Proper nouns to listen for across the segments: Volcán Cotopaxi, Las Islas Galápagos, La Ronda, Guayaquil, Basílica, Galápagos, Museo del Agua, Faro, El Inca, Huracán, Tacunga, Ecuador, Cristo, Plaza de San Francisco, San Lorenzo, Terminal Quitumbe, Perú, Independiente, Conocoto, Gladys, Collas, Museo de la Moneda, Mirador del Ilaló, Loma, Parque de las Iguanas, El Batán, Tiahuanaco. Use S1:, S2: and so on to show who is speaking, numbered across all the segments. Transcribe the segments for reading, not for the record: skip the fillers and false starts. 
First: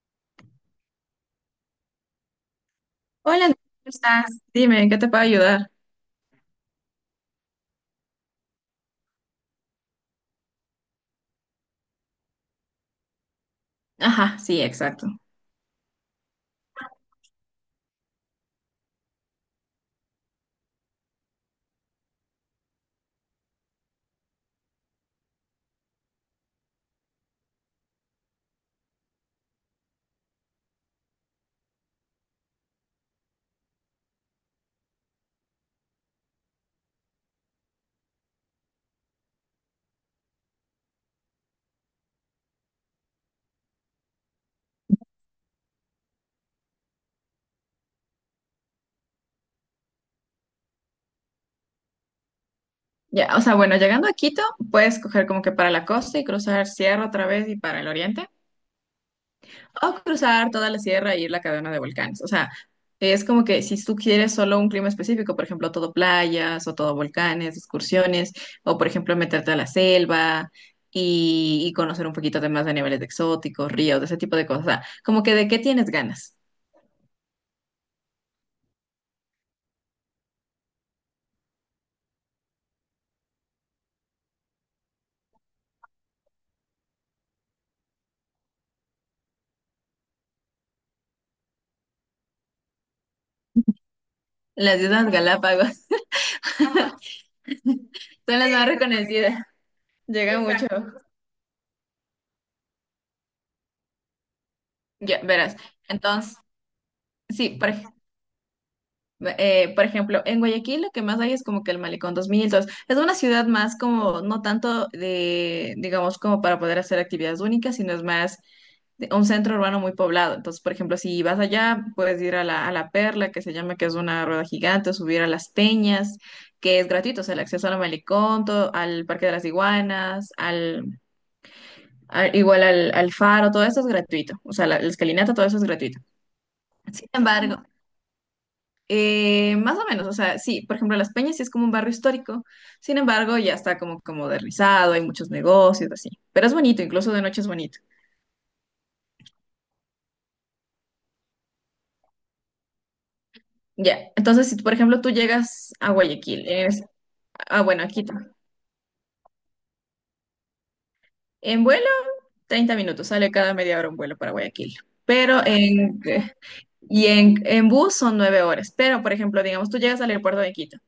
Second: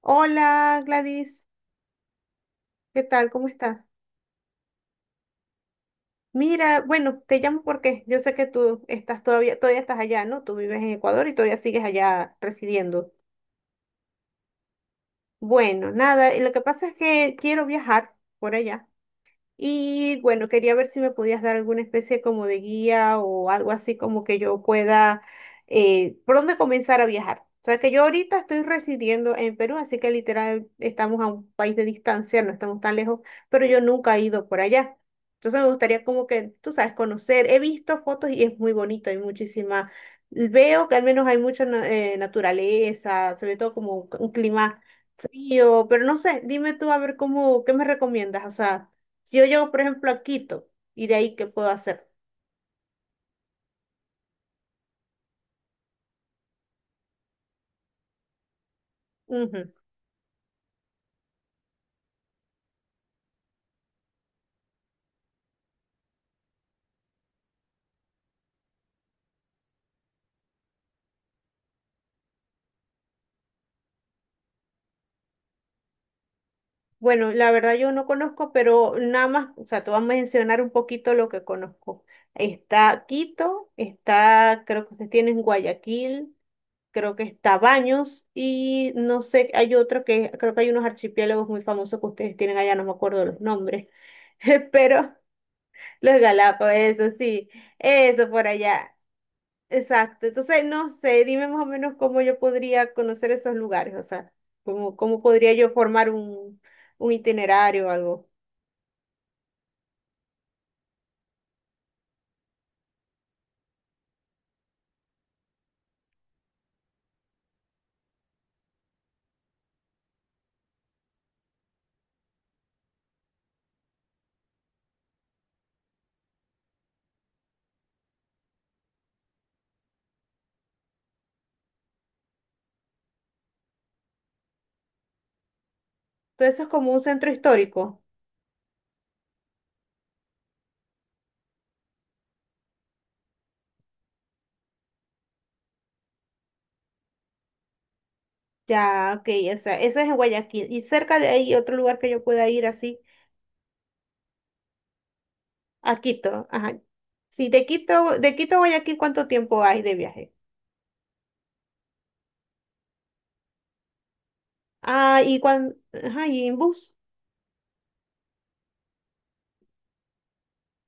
S1: Hola Gladys, ¿qué tal? ¿Cómo
S2: Hola, ¿cómo
S1: estás?
S2: estás? Dime, ¿en qué te puedo ayudar?
S1: Mira, bueno, te llamo porque yo sé que tú estás todavía estás allá, ¿no? Tú vives en Ecuador y todavía sigues allá residiendo.
S2: Ajá, sí, exacto.
S1: Bueno, nada, y lo que pasa es que quiero viajar por allá. Y bueno, quería ver si me podías dar alguna especie como de guía o algo así como que yo pueda, por dónde comenzar a viajar. O sea, que yo ahorita estoy residiendo en Perú, así que literal estamos a un país de distancia, no estamos tan lejos, pero yo nunca he ido por allá. Entonces me gustaría como que, tú sabes, conocer. He visto fotos y es muy bonito, hay muchísima. Veo que al menos hay mucha naturaleza, se ve todo como un clima frío, pero no sé, dime tú a ver cómo, ¿qué me recomiendas? O sea. Si yo llego, por ejemplo, a Quito, ¿y de ahí qué puedo hacer?
S2: Ya, o sea, bueno, llegando a Quito, puedes coger como que para la costa y cruzar sierra otra vez y para el oriente,
S1: Ujú.
S2: o cruzar toda la sierra y ir a la cadena de volcanes. O sea, es como que si tú quieres solo un clima específico, por ejemplo, todo playas o todo volcanes, excursiones, o por ejemplo, meterte a la selva y conocer un poquito de más de niveles de exóticos, ríos, de ese tipo de cosas. O sea, como que de qué tienes ganas.
S1: Bueno, la verdad yo no conozco, pero nada más, o sea, te voy a mencionar un poquito lo que conozco. Está Quito, está, creo que ustedes tienen Guayaquil, creo que está Baños y no sé, hay otro que, creo que hay unos archipiélagos muy famosos que ustedes tienen allá, no me acuerdo los nombres,
S2: Las Islas
S1: pero
S2: Galápagos
S1: los Galápagos,
S2: son
S1: eso sí, eso por
S2: las más
S1: allá.
S2: reconocidas.
S1: Exacto,
S2: Llega
S1: entonces
S2: mucho.
S1: no
S2: Exacto.
S1: sé, dime más o menos cómo yo podría conocer esos lugares, o sea, cómo,
S2: Ya,
S1: cómo podría
S2: verás.
S1: yo formar
S2: Entonces,
S1: un,
S2: sí,
S1: itinerario o algo.
S2: por ejemplo, en Guayaquil lo que más hay es como que el Malecón 2002. Es una ciudad más como, no tanto de, digamos, como para poder hacer actividades únicas, sino es más un centro urbano muy poblado. Entonces, por ejemplo, si vas allá, puedes ir a la Perla, que se llama, que es una rueda gigante, subir a Las Peñas, que es gratuito, o sea, el acceso al Malecón, al Parque de las Iguanas, igual al Faro, todo eso es gratuito. O sea, la escalinata, todo eso es gratuito.
S1: Todo eso es como un
S2: Sin
S1: centro
S2: embargo,
S1: histórico.
S2: más o menos, o sea, sí, por ejemplo, Las Peñas sí es como un barrio histórico, sin embargo, ya está como, como modernizado, hay muchos negocios, así, pero es bonito, incluso de noche es bonito.
S1: Ya, ok, o sea, eso es en Guayaquil. Y cerca de ahí otro lugar que yo pueda ir así,
S2: Ya, entonces, si por ejemplo tú llegas a
S1: a
S2: Guayaquil,
S1: Quito. Ajá.
S2: es,
S1: Sí, de
S2: bueno, a Quito,
S1: Quito, de Quito a Guayaquil, ¿cuánto tiempo hay de viaje?
S2: en vuelo, 30 minutos, sale cada media hora un vuelo para Guayaquil,
S1: Ah, y
S2: pero
S1: cuando,
S2: en,
S1: ajá, y en bus,
S2: y en bus son 9 horas, pero por ejemplo, digamos, tú llegas al aeropuerto de Quito.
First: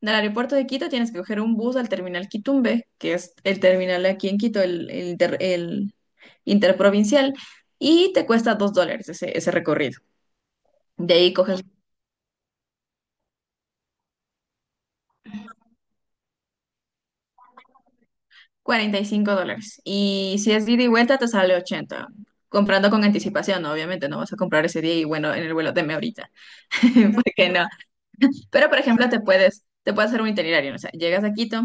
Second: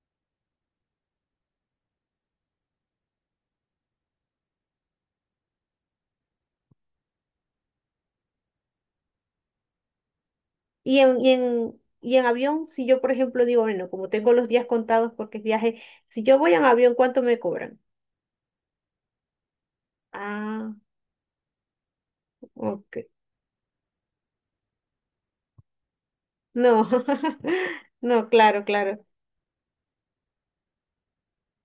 S2: Del aeropuerto de Quito tienes que coger un bus al terminal Quitumbe, que es el terminal aquí en Quito, el interprovincial, y te cuesta $2 ese recorrido.
S1: y
S2: De
S1: en, y
S2: ahí coges
S1: en, y en avión, si yo, por ejemplo, digo, bueno, como tengo los días contados porque es viaje, si yo voy en avión, ¿cuánto me cobran?
S2: $45. Y si es
S1: Ah,
S2: de ida y vuelta, te sale 80. Comprando
S1: ok.
S2: con anticipación, ¿no? Obviamente no vas a comprar ese día y bueno, en el vuelo deme ahorita,
S1: No,
S2: porque no.
S1: no, claro,
S2: Pero, por
S1: claro.
S2: ejemplo, te puedes hacer un itinerario, ¿no? O sea, llegas a Quito,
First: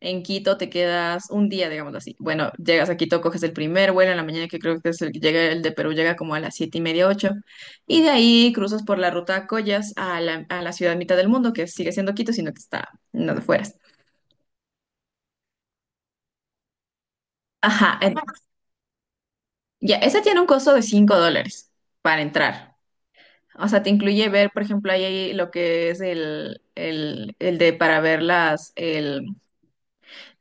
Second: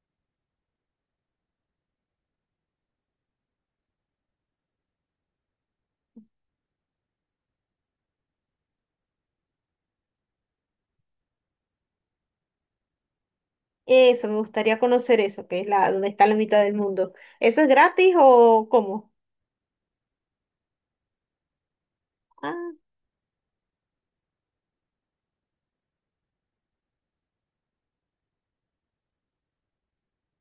S2: en Quito te quedas un día, digamos así. Bueno, llegas a Quito, coges el primer vuelo en la mañana, que creo que es el que llega, el de Perú llega como a las siete y media, ocho, y de ahí cruzas por la ruta Collas a la, ciudad mitad del mundo, que sigue siendo Quito, sino que está en las afueras.
S1: Eso, me gustaría conocer eso, que es la, donde está la mitad del mundo. ¿Eso es
S2: Ajá,
S1: gratis o cómo?
S2: ya, esa tiene un costo de $5 para
S1: Ah,
S2: entrar. O sea, te incluye ver, por ejemplo, ahí hay lo que es el de para ver las, el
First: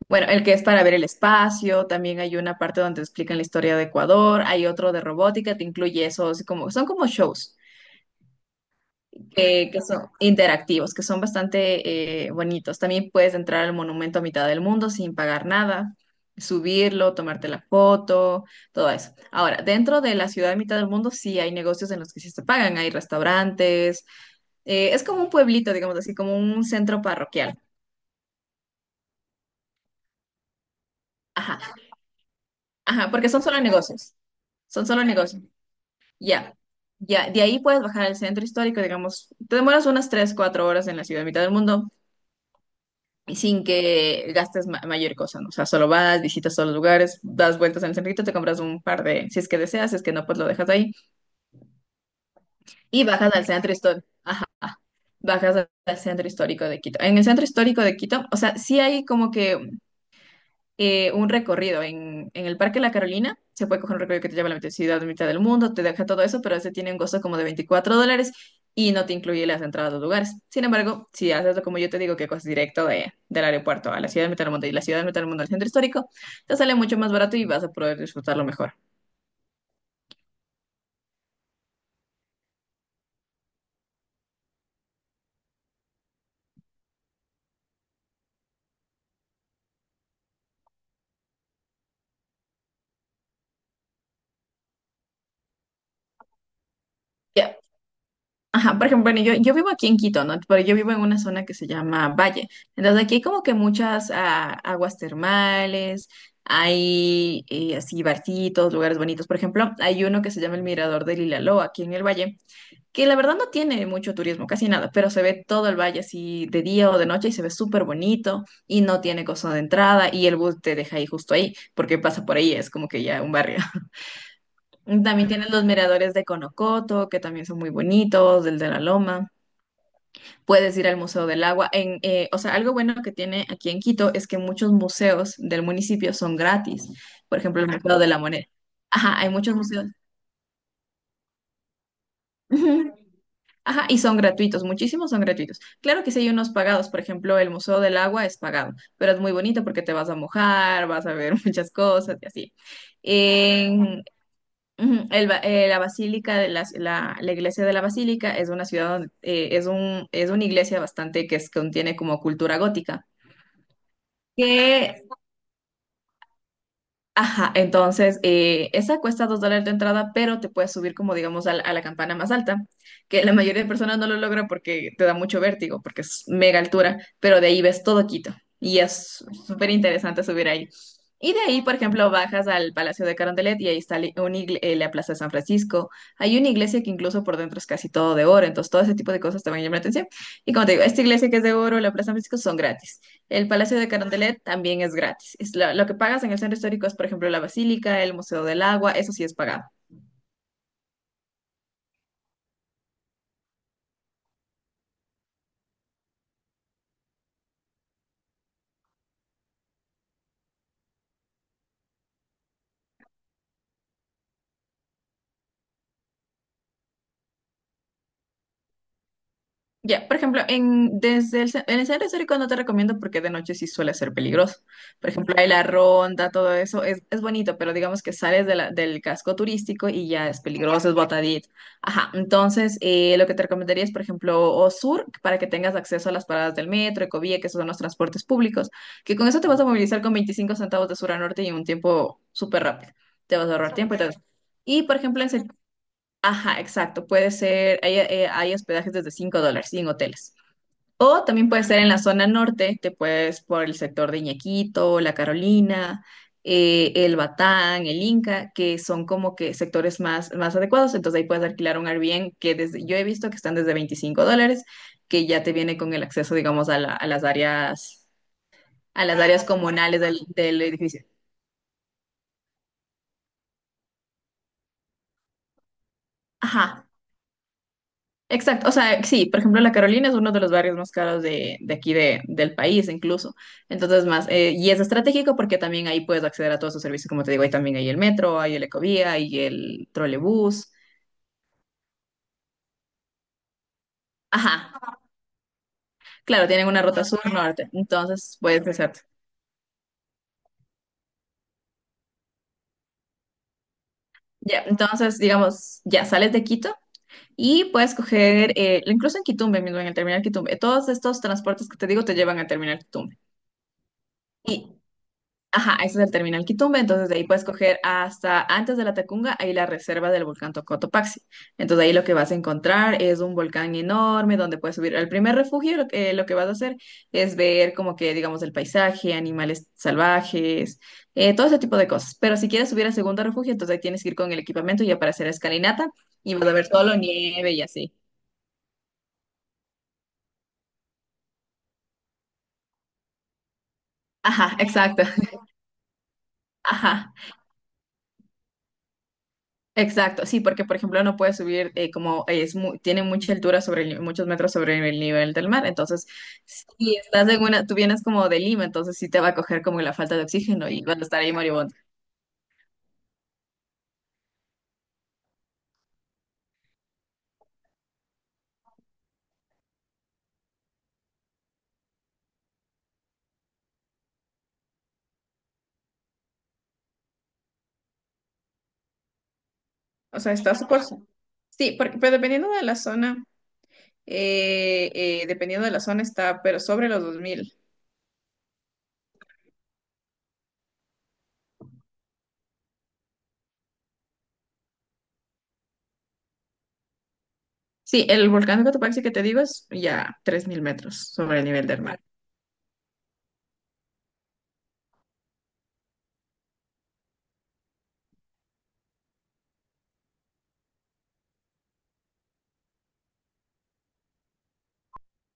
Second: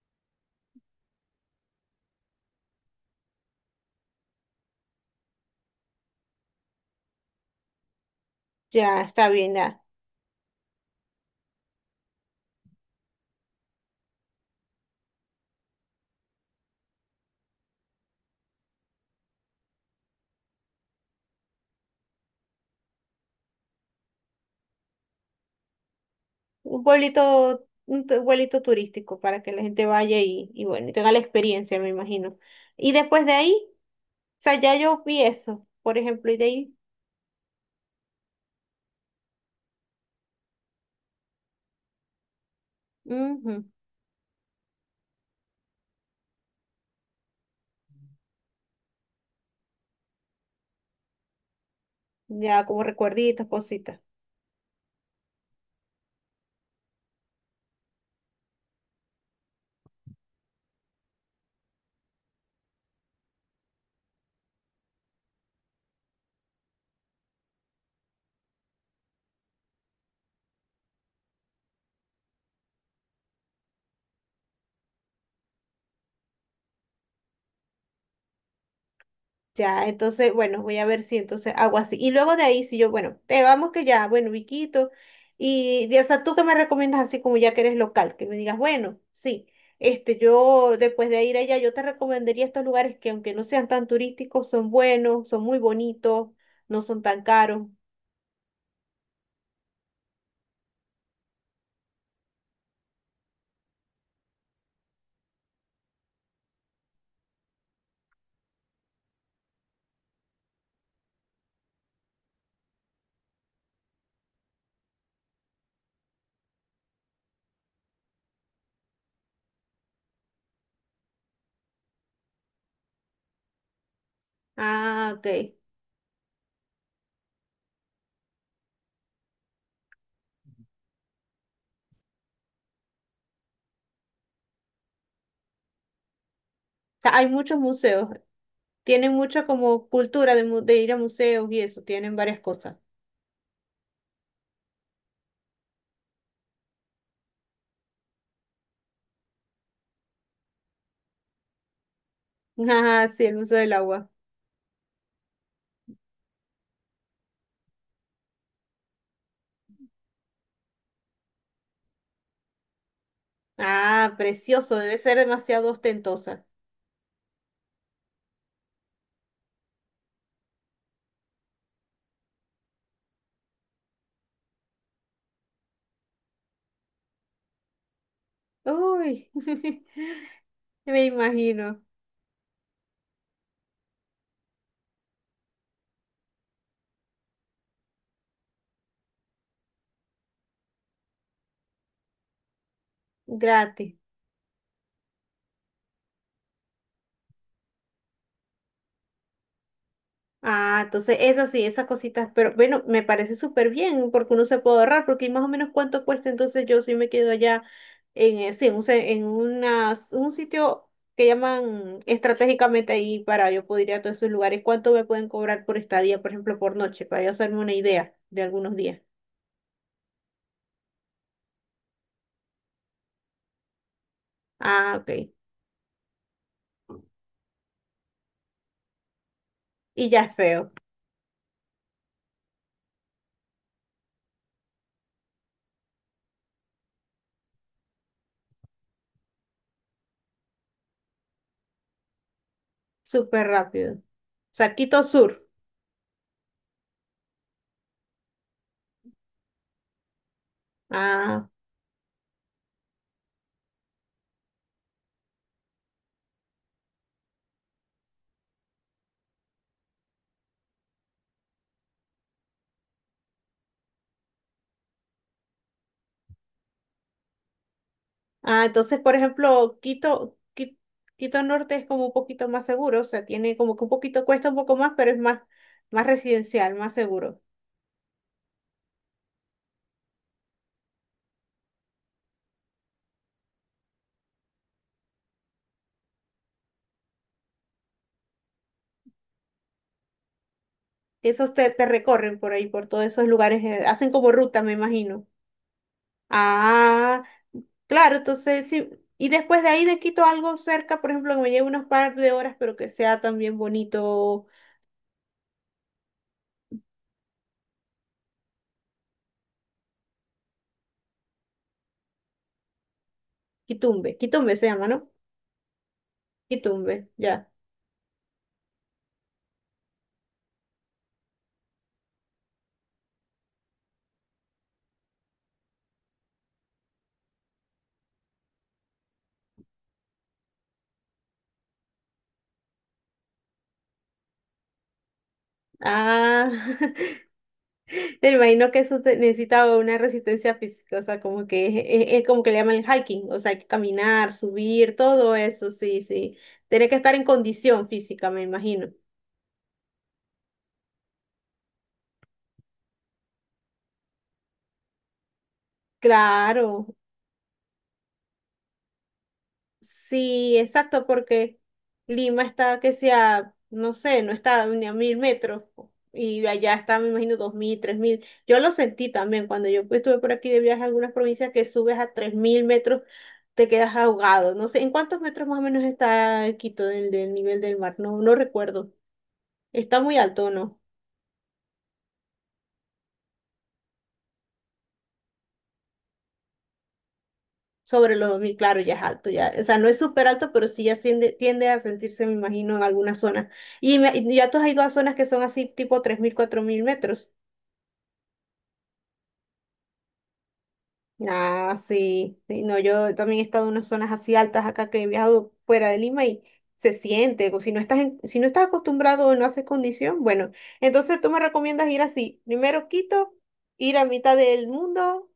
S2: Bueno, el que es para ver el espacio, también hay una parte donde te explican la historia de Ecuador, hay otro de robótica, te incluye esos, como, son como shows
S1: ya, está bien,
S2: que
S1: ya.
S2: son interactivos, que son bastante bonitos. También puedes entrar al monumento a mitad del mundo sin pagar nada, subirlo, tomarte la foto, todo eso. Ahora, dentro de la ciudad de mitad del mundo sí hay negocios en los que sí se pagan, hay restaurantes, es como un pueblito, digamos así, como un
S1: Un
S2: centro parroquial.
S1: pueblito, pueblito turístico para que la gente vaya y bueno, y tenga la
S2: Ajá,
S1: experiencia, me imagino. Y
S2: ajá,
S1: después
S2: porque
S1: de
S2: son
S1: ahí,
S2: solo
S1: o
S2: negocios.
S1: sea, ya
S2: Son
S1: yo
S2: solo
S1: vi
S2: negocios.
S1: eso, por ejemplo, y de
S2: Ya,
S1: ahí,
S2: ya, de ahí puedes bajar al centro histórico, digamos, te demoras unas 3 4 horas en la ciudad, mitad del mundo, y
S1: ujú,
S2: sin que gastes mayor cosa, ¿no? O sea, solo vas, visitas todos los lugares, das vueltas en el centrito, te compras un par de, si es que deseas, si es que no, pues lo dejas ahí,
S1: ya como
S2: y bajas al
S1: recuerditos,
S2: centro
S1: cositas.
S2: histórico, ajá, bajas al centro histórico de Quito. En el centro histórico de Quito, o sea, sí hay como que un recorrido en el Parque La Carolina. Se puede coger un recorrido que te lleva a la ciudad, mitad del mundo, te deja todo eso, pero ese tiene un costo como de $24 y no te incluye las entradas a los lugares. Sin embargo, si haces lo como yo te digo, que coges directo del aeropuerto a la ciudad de mitad del mundo y la ciudad de mitad del mundo al centro histórico, te sale mucho más barato y vas a poder disfrutarlo mejor.
S1: Ya, entonces, bueno, voy a ver si entonces hago así. Y luego de ahí, si yo, bueno, digamos que ya, bueno, Viquito, o sea, tú que me recomiendas así como ya que eres local, que me digas, bueno, sí, este, yo después de ir allá, yo te recomendaría estos lugares que aunque no sean tan turísticos, son buenos, son muy bonitos, no son tan caros.
S2: Ajá, por ejemplo, bueno, yo vivo aquí en Quito, ¿no? Pero yo vivo en una zona que se llama Valle. Entonces aquí hay como que muchas aguas termales, hay así barcitos, lugares bonitos. Por ejemplo, hay uno que se llama el Mirador del Ilaló, aquí en el Valle, que la verdad no tiene mucho turismo, casi nada, pero se ve todo el valle así de día o de noche y se ve súper bonito y no tiene costo de entrada y el bus te deja ahí justo ahí, porque pasa por ahí, es como que ya un barrio.
S1: Ah, ok.
S2: También tienen los miradores de Conocoto, que también son muy bonitos, el de la Loma puedes ir al Museo del Agua. O sea, algo bueno que tiene aquí en Quito es que muchos museos del municipio son gratis.
S1: Hay
S2: Por
S1: muchos
S2: ejemplo, el Museo de
S1: museos,
S2: la Moneda.
S1: tienen
S2: Ajá, hay
S1: mucha
S2: muchos museos.
S1: como cultura de, de ir a museos y eso, tienen varias cosas.
S2: Ujú. Ajá, y son gratuitos, muchísimos son gratuitos. Claro que sí hay unos pagados, por ejemplo, el Museo del Agua es pagado, pero es muy bonito porque te vas a mojar, vas a ver muchas cosas y así.
S1: Ah, sí, el Museo del
S2: En,
S1: Agua.
S2: ujú, el ba- la Basílica de la iglesia de la Basílica es una ciudad, donde, es una iglesia bastante que contiene como cultura gótica.
S1: Ah, precioso, debe
S2: Que,
S1: ser demasiado ostentosa.
S2: ajá, entonces, esa cuesta $2 de entrada, pero te puedes subir como, digamos, a la campana más alta, que la mayoría de personas no lo logra porque te da mucho vértigo, porque es mega altura, pero de ahí ves todo Quito y es
S1: Uy,
S2: súper interesante subir ahí.
S1: me
S2: Y de ahí,
S1: imagino,
S2: por ejemplo, bajas al Palacio de Carondelet y ahí está la Plaza de San Francisco. Hay una iglesia que incluso por dentro es casi todo de oro, entonces todo ese tipo de cosas te van a llamar la atención. Y como te digo, esta iglesia que es de oro, la Plaza de San Francisco son gratis. El Palacio de
S1: gratis.
S2: Carondelet también es gratis. Lo que pagas en el centro histórico es, por ejemplo, la Basílica, el Museo del Agua, eso sí es pagado.
S1: Ah, entonces esas sí, esas cositas, pero bueno, me parece súper bien porque uno se puede ahorrar, porque más o menos cuánto cuesta, entonces yo sí me quedo allá en, sí, en, un se- en unas- un sitio que llaman estratégicamente ahí para yo poder ir a todos esos lugares, cuánto me pueden cobrar por estadía, por ejemplo, por noche, para yo hacerme una idea de algunos días.
S2: Ya, por ejemplo, en el centro histórico no te recomiendo porque de noche sí suele ser peligroso.
S1: Ah,
S2: Por
S1: ok.
S2: ejemplo, hay la ronda, todo eso es, bonito, pero digamos que sales del casco turístico y
S1: Y ya
S2: ya
S1: es
S2: es
S1: feo,
S2: peligroso, es botadito. Ajá, entonces lo que te recomendaría es, por ejemplo, o sur, para que tengas acceso a las paradas del metro, Ecovía, que esos son los transportes públicos, que con eso te vas a movilizar con 25 centavos de sur a norte y en un tiempo súper rápido. Te
S1: súper
S2: vas a ahorrar tiempo
S1: rápido.
S2: y todo eso. Y, por
S1: Saquito
S2: ejemplo.
S1: Sur.
S2: Ajá, exacto. Puede ser, hay hospedajes desde $5 en hoteles. O
S1: Ah,
S2: también puede ser en la zona norte, te puedes por el sector de Iñaquito, La Carolina, el Batán, el Inca, que son como que sectores más adecuados. Entonces ahí puedes alquilar un Airbnb que desde, yo he visto que están desde $25, que ya te viene con el acceso, digamos, a las áreas,
S1: ah, entonces,
S2: a
S1: por
S2: las áreas
S1: ejemplo,
S2: comunales del,
S1: Quito,
S2: del edificio.
S1: Quito, Norte es como un poquito más seguro, o sea, tiene como que un poquito, cuesta un poco más, pero es más residencial,
S2: Ajá,
S1: más seguro.
S2: exacto, o sea, sí, por ejemplo, la Carolina es uno de los barrios más caros de aquí del país incluso. Entonces, y es estratégico porque también ahí puedes acceder a todos esos servicios, como te digo, ahí también hay el metro, hay el Ecovía, hay el trolebús.
S1: Esos te, recorren por ahí, por todos esos lugares, hacen como
S2: Ajá,
S1: ruta, me imagino.
S2: claro, tienen una ruta
S1: Ah,
S2: sur-norte,
S1: claro,
S2: entonces puedes
S1: entonces sí.
S2: hacerte.
S1: Y después de ahí de Quito algo cerca, por ejemplo, que me lleve unos par de horas, pero que sea también bonito,
S2: Ya, entonces, digamos, ya sales de Quito y puedes coger, incluso en Quitumbe mismo, en el terminal Quitumbe, todos estos transportes que te digo te llevan al terminal Quitumbe.
S1: Quitumbe. Quitumbe se llama, ¿no?
S2: Ajá, ese es el terminal Quitumbe,
S1: Quitumbe,
S2: entonces de ahí puedes
S1: ya.
S2: coger hasta antes de la Tacunga, ahí la reserva del volcán Tocotopaxi. Entonces ahí lo que vas a encontrar es un volcán enorme donde puedes subir. Al primer refugio lo que vas a hacer es ver como que, digamos, el paisaje, animales salvajes, todo ese tipo de cosas. Pero si quieres subir al segundo refugio, entonces ahí tienes que ir con el equipamiento ya para hacer escalinata y
S1: Ah,
S2: vas a ver solo nieve y así.
S1: me imagino que eso necesita una resistencia física, o sea, como que es como que le llaman el hiking, o sea, hay que caminar,
S2: Ajá,
S1: subir,
S2: exacto.
S1: todo eso, sí, sí. Tiene que
S2: Ajá.
S1: estar en condición física, me imagino.
S2: Exacto, sí, porque por ejemplo no puede subir como es tiene mucha altura sobre el, ni- muchos metros sobre el nivel del mar, entonces
S1: Claro.
S2: si estás tú vienes como de Lima, entonces sí te va a coger como la falta de
S1: Sí,
S2: oxígeno y vas a
S1: exacto,
S2: estar ahí
S1: porque
S2: moribundo.
S1: Lima está que sea, no sé, no está ni a 1000 metros y allá está, me imagino, 2000, 3000. Yo lo sentí también cuando yo estuve por aquí de viaje a algunas provincias que subes a 3000 metros, te quedas ahogado. No sé, ¿en cuántos metros más o menos está Quito del nivel del mar? No, no recuerdo. Está muy
S2: O sea,
S1: alto,
S2: está
S1: ¿no?
S2: súper, sí, porque, pero dependiendo de la zona, dependiendo de la zona está, pero sobre los 2000.
S1: Sobre los 2000 claro, ya es alto, ya, o sea, no es súper alto, pero sí ya tiende, a sentirse, me imagino, en algunas zonas. Y, ya tú has ido a zonas que son así, tipo 3000 4000 metros.
S2: Sí, el volcán de Cotopaxi que te digo es ya 3000 metros sobre el nivel
S1: Ah,
S2: del mar.
S1: sí, sí, no, yo también he estado en unas zonas así altas acá que he viajado fuera de Lima y se siente, o si no estás, si no estás acostumbrado o no haces condición, bueno, entonces tú me recomiendas ir así, primero Quito, ir a mitad del mundo,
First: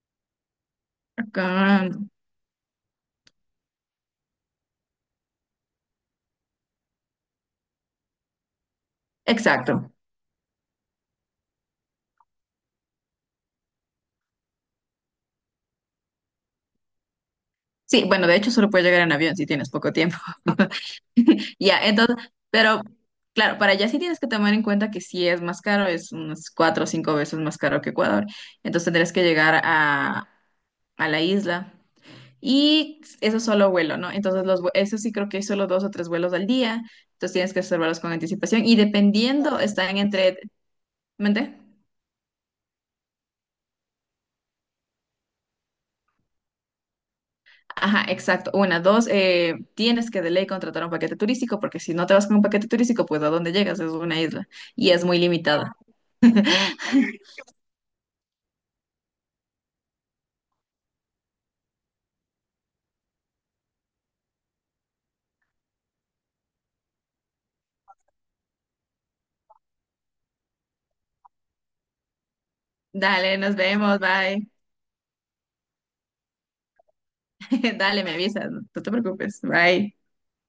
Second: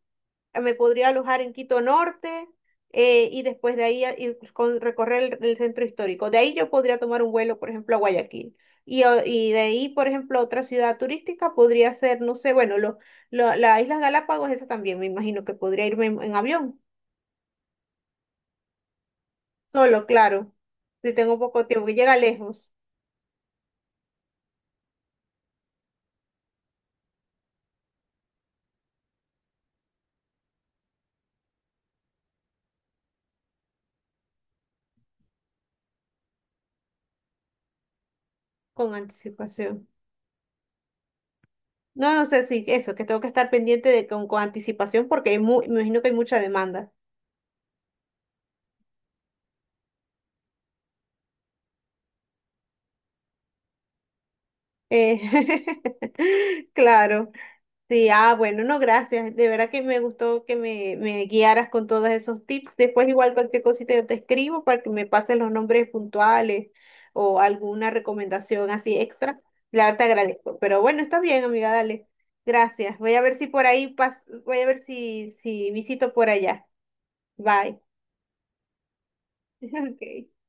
S1: me podría alojar en Quito
S2: Acá,
S1: Norte, y después de ahí recorrer el centro histórico. De ahí yo podría tomar un vuelo, por ejemplo, a Guayaquil. Y de ahí,
S2: exacto.
S1: por ejemplo, otra ciudad turística podría ser, no sé, bueno, lo, las Islas Galápagos, esa también me imagino que podría irme en, avión,
S2: Sí, bueno, de hecho solo puedes llegar en avión si tienes poco
S1: solo,
S2: tiempo.
S1: claro, si tengo poco
S2: Ya,
S1: tiempo, que llega
S2: entonces,
S1: lejos,
S2: pero claro, para allá sí tienes que tomar en cuenta que sí es más caro, es unas cuatro o cinco veces más caro que Ecuador. Entonces tendrás que llegar a la isla. Y eso es solo vuelo, ¿no? Entonces, eso sí creo que hay solo dos o tres vuelos al día. Entonces tienes que reservarlos con anticipación. Y
S1: con
S2: dependiendo,
S1: anticipación.
S2: están entre... ¿Mente?
S1: No, no sé si eso, que tengo que estar pendiente de con anticipación porque hay me imagino que hay mucha demanda.
S2: Ajá, exacto. Una, dos, tienes que de ley contratar un paquete turístico porque si no te vas con un paquete turístico, pues ¿a dónde llegas? Es una isla y es
S1: Eh,
S2: muy limitada.
S1: claro. Sí, ah, bueno, no, gracias. De verdad que me gustó que me guiaras con todos esos tips. Después igual cualquier cosita yo te escribo para que me pases los nombres puntuales o alguna recomendación así extra. La verdad te agradezco. Pero bueno, está bien, amiga, dale. Gracias. Voy a ver
S2: Dale,
S1: si
S2: nos
S1: por ahí
S2: vemos, bye.
S1: voy a ver si visito por allá. Bye.
S2: Dale, me avisas, no te preocupes, bye.
S1: Ok.